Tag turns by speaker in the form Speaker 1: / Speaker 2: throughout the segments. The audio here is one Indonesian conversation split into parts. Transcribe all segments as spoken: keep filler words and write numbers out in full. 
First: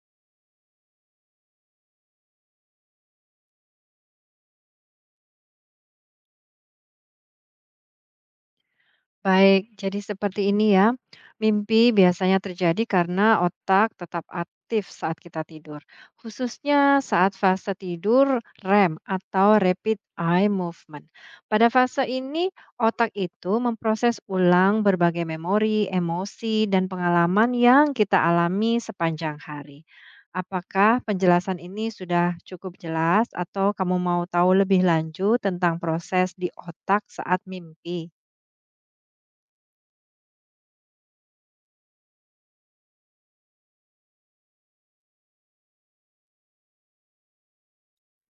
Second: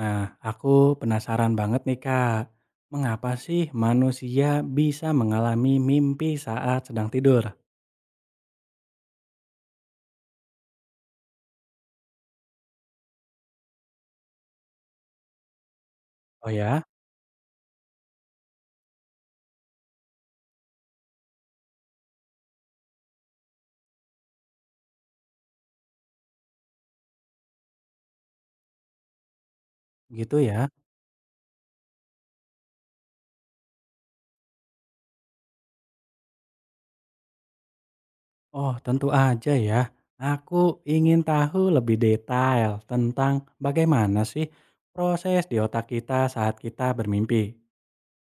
Speaker 1: Nah, aku penasaran banget nih Kak, mengapa sih manusia bisa mengalami mimpi saat sedang tidur?
Speaker 2: Baik, jadi seperti ini ya. Mimpi biasanya terjadi karena otak tetap aktif saat kita tidur,
Speaker 1: Oh ya,
Speaker 2: khususnya saat fase tidur R E M atau rapid eye movement. Pada fase ini, otak itu memproses ulang berbagai memori, emosi, dan pengalaman yang kita alami sepanjang hari.
Speaker 1: gitu ya?
Speaker 2: Apakah penjelasan ini sudah cukup jelas, atau kamu mau tahu lebih lanjut tentang proses di otak saat mimpi?
Speaker 1: Oh, tentu aja ya. Aku ingin tahu lebih detail tentang bagaimana sih proses di otak kita saat kita bermimpi.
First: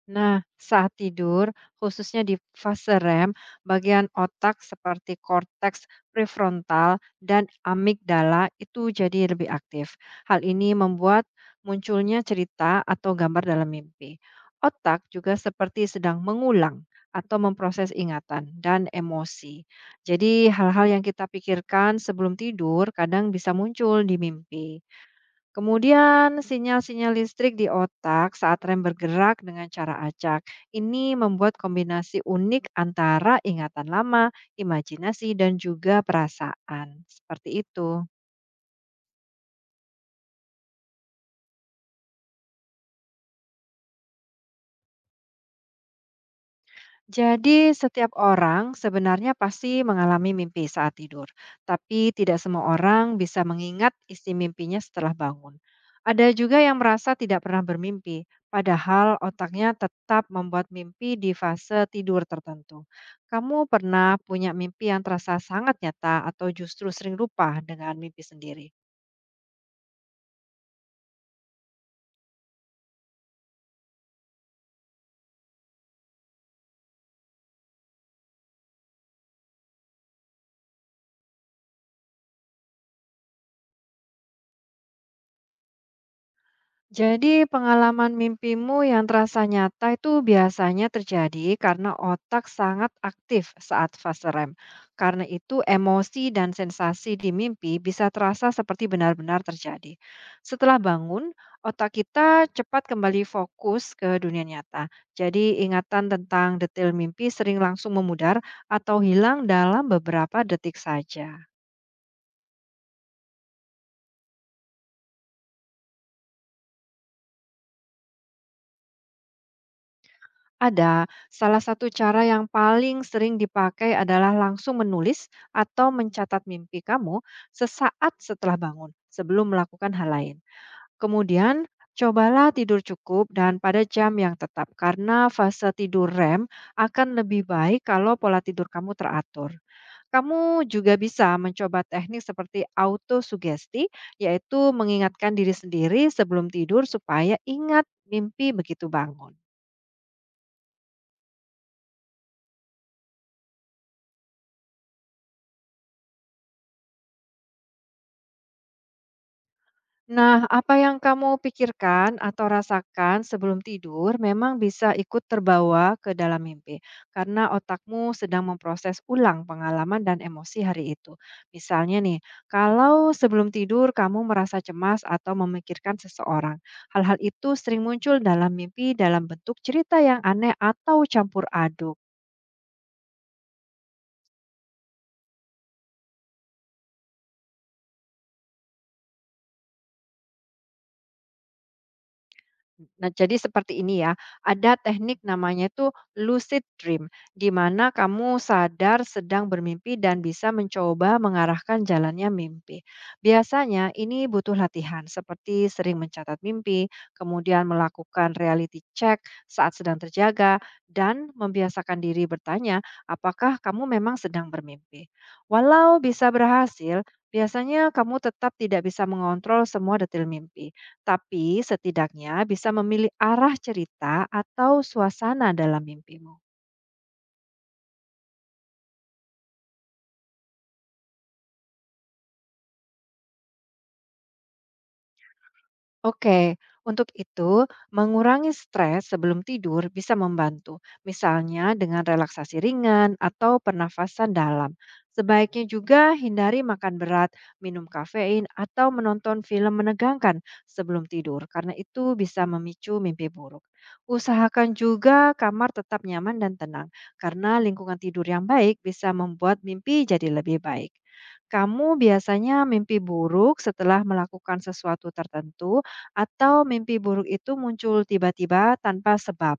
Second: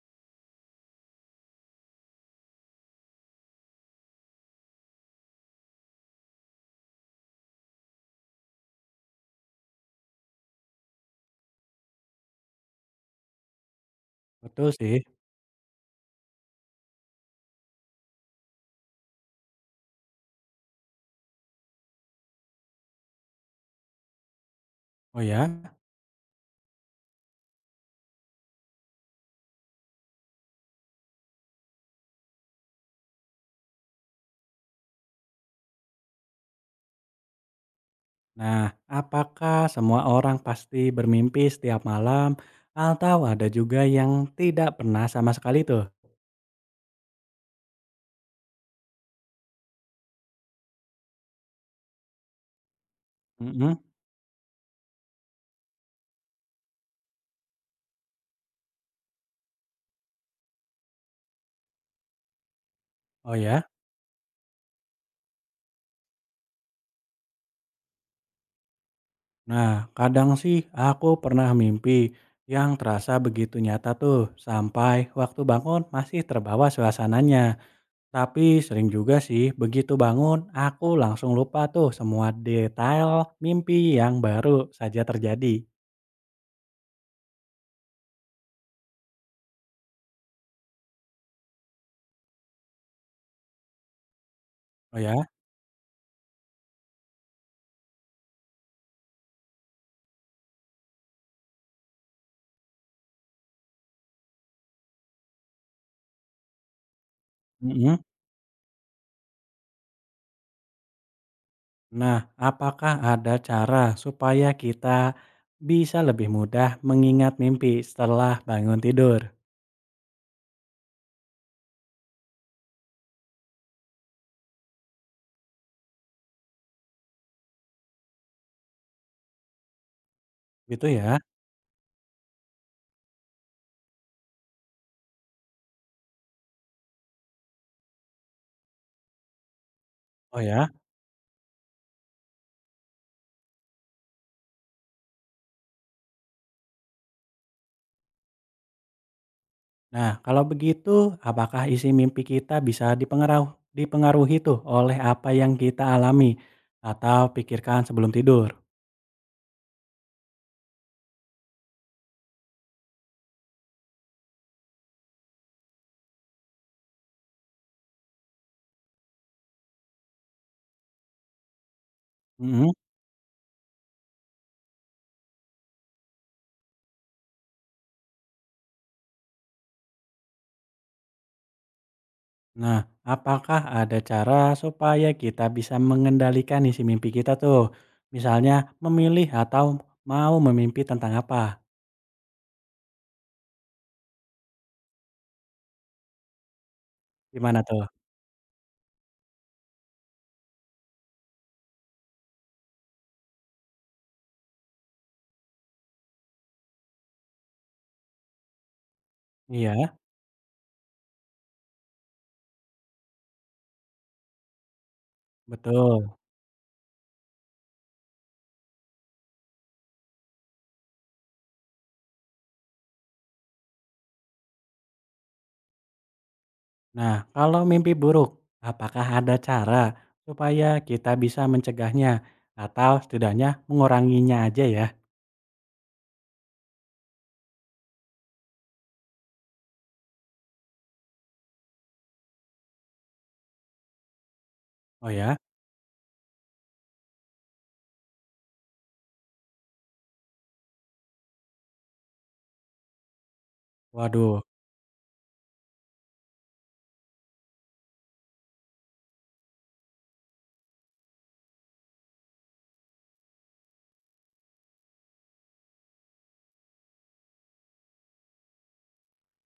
Speaker 2: Nah, saat tidur, khususnya di fase R E M, bagian otak seperti korteks prefrontal dan amigdala itu jadi lebih aktif. Hal ini membuat munculnya cerita atau gambar dalam mimpi.
Speaker 1: Betul sih.
Speaker 2: Otak juga seperti sedang mengulang atau memproses ingatan dan emosi. Jadi, hal-hal yang kita pikirkan sebelum tidur kadang bisa muncul di mimpi.
Speaker 1: Oh ya.
Speaker 2: Kemudian sinyal-sinyal listrik di otak saat rem bergerak dengan cara acak. Ini membuat kombinasi unik antara ingatan lama, imajinasi, dan juga perasaan. Seperti itu.
Speaker 1: Nah, apakah semua orang pasti bermimpi setiap malam atau ada juga yang tidak pernah sama sekali tuh?
Speaker 2: Jadi, setiap orang sebenarnya pasti mengalami mimpi saat tidur, tapi tidak semua orang bisa
Speaker 1: Mm-mm.
Speaker 2: mengingat isi mimpinya setelah bangun. Ada juga yang merasa tidak pernah bermimpi, padahal otaknya tetap membuat mimpi di fase tidur tertentu.
Speaker 1: Oh
Speaker 2: Kamu
Speaker 1: ya.
Speaker 2: pernah punya mimpi yang terasa sangat nyata atau justru sering lupa dengan mimpi sendiri?
Speaker 1: Nah, kadang sih aku pernah mimpi yang terasa begitu nyata tuh, sampai waktu bangun masih terbawa suasananya. Tapi sering juga sih, begitu bangun aku langsung lupa tuh semua detail mimpi yang baru saja terjadi.
Speaker 2: Jadi, pengalaman mimpimu yang terasa nyata itu biasanya terjadi karena otak sangat aktif saat fase R E M.
Speaker 1: Oh ya?
Speaker 2: Karena itu, emosi dan sensasi di mimpi bisa terasa seperti benar-benar terjadi. Setelah bangun, otak kita cepat kembali fokus ke dunia nyata. Jadi, ingatan tentang detail mimpi sering langsung
Speaker 1: Mm-mm.
Speaker 2: memudar atau hilang dalam beberapa detik saja.
Speaker 1: Nah, apakah ada cara supaya kita bisa lebih mudah mengingat mimpi setelah bangun tidur?
Speaker 2: Ada. Salah satu cara yang paling sering dipakai adalah langsung menulis atau mencatat mimpi kamu sesaat setelah bangun, sebelum melakukan hal lain.
Speaker 1: Gitu ya?
Speaker 2: Kemudian, cobalah tidur cukup dan pada jam yang tetap, karena fase tidur R E M akan lebih baik kalau pola tidur kamu teratur.
Speaker 1: Oh
Speaker 2: Kamu
Speaker 1: ya?
Speaker 2: juga bisa mencoba teknik seperti autosugesti, yaitu mengingatkan diri sendiri sebelum tidur supaya ingat mimpi begitu bangun.
Speaker 1: Nah, kalau begitu, apakah isi mimpi kita bisa dipengaruh dipengaruhi tuh oleh apa yang kita alami atau pikirkan sebelum tidur?
Speaker 2: Nah, apa yang kamu pikirkan atau rasakan sebelum tidur memang bisa ikut terbawa ke dalam mimpi, karena otakmu sedang memproses ulang pengalaman dan emosi hari itu. Misalnya nih,
Speaker 1: Mhm.
Speaker 2: kalau sebelum tidur kamu merasa cemas atau memikirkan seseorang, hal-hal itu sering muncul dalam mimpi dalam bentuk cerita yang aneh atau campur aduk.
Speaker 1: Nah, apakah ada cara supaya kita bisa mengendalikan isi mimpi kita tuh? Misalnya memilih atau mau memimpi tentang apa?
Speaker 2: Nah, jadi seperti ini ya. Ada teknik namanya itu lucid dream, di
Speaker 1: Gimana tuh?
Speaker 2: mana kamu sadar sedang bermimpi dan bisa mencoba mengarahkan jalannya mimpi. Biasanya ini butuh latihan seperti sering mencatat mimpi, kemudian melakukan reality check
Speaker 1: Iya,
Speaker 2: saat sedang terjaga dan membiasakan diri bertanya, apakah kamu memang sedang bermimpi? Walau
Speaker 1: betul.
Speaker 2: bisa berhasil, biasanya kamu tetap tidak bisa mengontrol semua detail mimpi. Tapi setidaknya bisa memilih arah cerita atau suasana dalam mimpimu.
Speaker 1: Nah, kalau mimpi buruk, apakah ada cara supaya kita bisa mencegahnya atau setidaknya menguranginya aja ya?
Speaker 2: Oke, untuk itu, mengurangi stres sebelum tidur bisa membantu, misalnya dengan relaksasi ringan atau pernafasan dalam.
Speaker 1: Oh ya?
Speaker 2: Sebaiknya juga hindari makan berat, minum kafein, atau menonton film menegangkan sebelum tidur, karena itu bisa memicu mimpi buruk.
Speaker 1: Waduh,
Speaker 2: Usahakan juga kamar tetap nyaman dan tenang, karena lingkungan tidur yang baik bisa membuat mimpi jadi lebih baik. Kamu biasanya mimpi buruk setelah melakukan sesuatu tertentu atau mimpi buruk itu muncul tiba-tiba tanpa sebab?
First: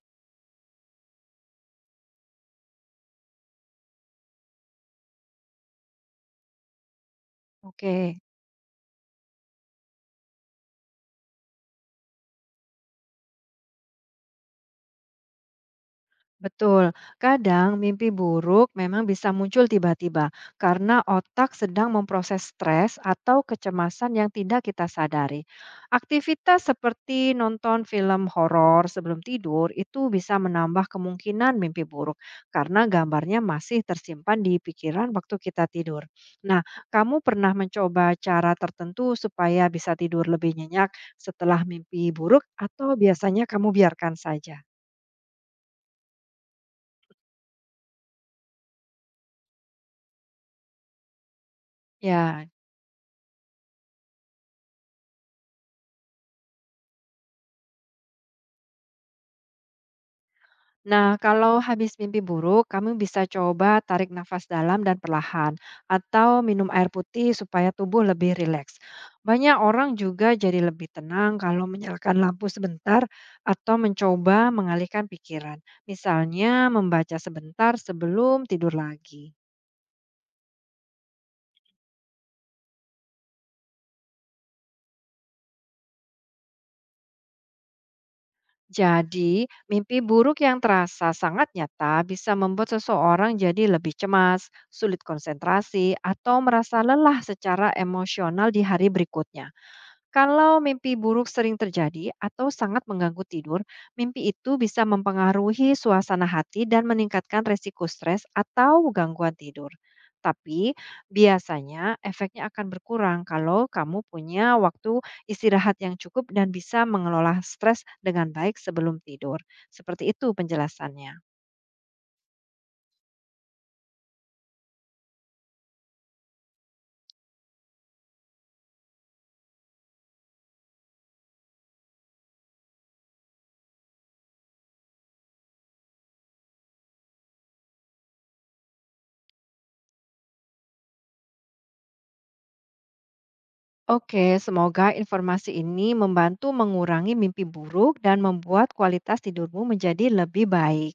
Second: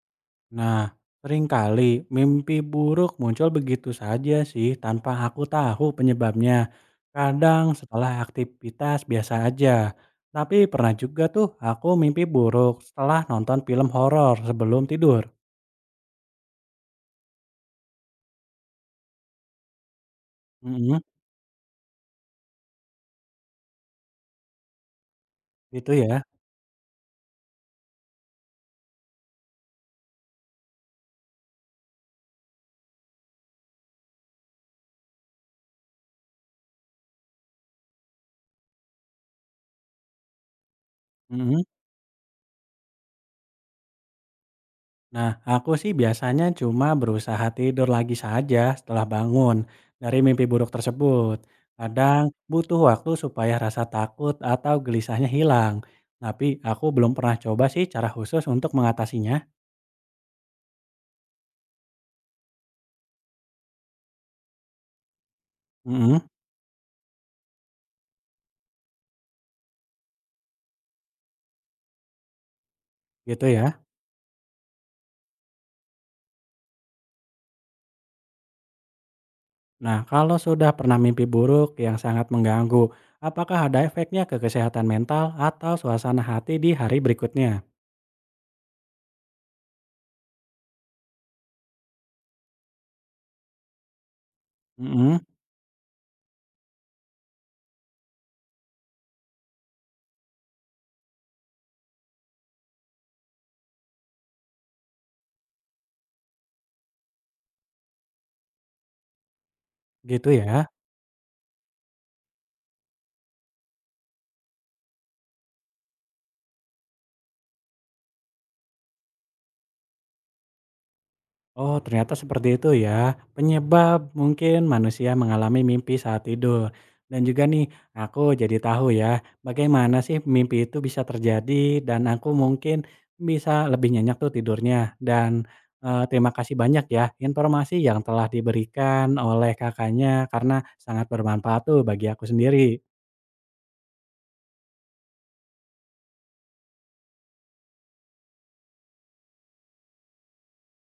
Speaker 1: nah seringkali mimpi buruk muncul begitu saja sih tanpa aku tahu penyebabnya. Kadang
Speaker 2: Oke.
Speaker 1: setelah aktivitas biasa aja. Tapi pernah juga tuh aku mimpi buruk setelah nonton film horor sebelum tidur.
Speaker 2: Betul, kadang mimpi buruk memang bisa muncul tiba-tiba
Speaker 1: Mhm,
Speaker 2: karena otak sedang memproses stres atau kecemasan yang tidak kita sadari.
Speaker 1: gitu ya.
Speaker 2: Aktivitas seperti nonton film horor sebelum tidur itu bisa menambah kemungkinan mimpi buruk karena gambarnya masih tersimpan di pikiran waktu kita tidur. Nah, kamu pernah mencoba cara tertentu supaya bisa tidur lebih nyenyak
Speaker 1: Mhm.
Speaker 2: setelah mimpi buruk atau biasanya kamu biarkan saja?
Speaker 1: Nah, aku sih biasanya cuma berusaha tidur lagi saja setelah bangun dari mimpi buruk tersebut. Kadang
Speaker 2: Ya,
Speaker 1: butuh waktu supaya rasa takut atau gelisahnya hilang. Tapi aku belum pernah coba sih cara khusus untuk mengatasinya.
Speaker 2: nah, kalau habis mimpi buruk, kamu bisa coba tarik nafas dalam dan perlahan,
Speaker 1: Mm-mm,
Speaker 2: atau minum air putih supaya tubuh lebih rileks. Banyak orang juga jadi lebih tenang kalau menyalakan lampu sebentar
Speaker 1: gitu ya.
Speaker 2: atau mencoba mengalihkan pikiran, misalnya membaca sebentar sebelum tidur lagi.
Speaker 1: Nah, kalau sudah pernah mimpi buruk yang sangat mengganggu, apakah ada efeknya ke kesehatan mental atau suasana hati di hari berikutnya?
Speaker 2: Jadi, mimpi buruk yang terasa sangat nyata bisa membuat seseorang jadi lebih cemas, sulit
Speaker 1: Mm-mm,
Speaker 2: konsentrasi, atau merasa lelah secara emosional di hari berikutnya. Kalau mimpi buruk sering terjadi atau sangat mengganggu tidur, mimpi itu bisa mempengaruhi suasana hati dan meningkatkan resiko stres atau gangguan tidur.
Speaker 1: gitu
Speaker 2: Tapi
Speaker 1: ya.
Speaker 2: biasanya efeknya akan berkurang kalau kamu punya waktu istirahat yang cukup dan bisa mengelola stres dengan baik sebelum tidur. Seperti itu penjelasannya.
Speaker 1: Oh, ternyata seperti itu ya, penyebab mungkin manusia mengalami mimpi saat tidur. Dan juga nih, aku jadi tahu ya, bagaimana sih mimpi itu bisa terjadi dan aku mungkin bisa lebih nyenyak tuh tidurnya. Dan eh, terima kasih banyak ya informasi yang telah diberikan oleh kakaknya karena sangat bermanfaat tuh bagi aku sendiri.
Speaker 2: Oke, semoga informasi ini membantu mengurangi mimpi buruk dan membuat kualitas tidurmu menjadi lebih baik.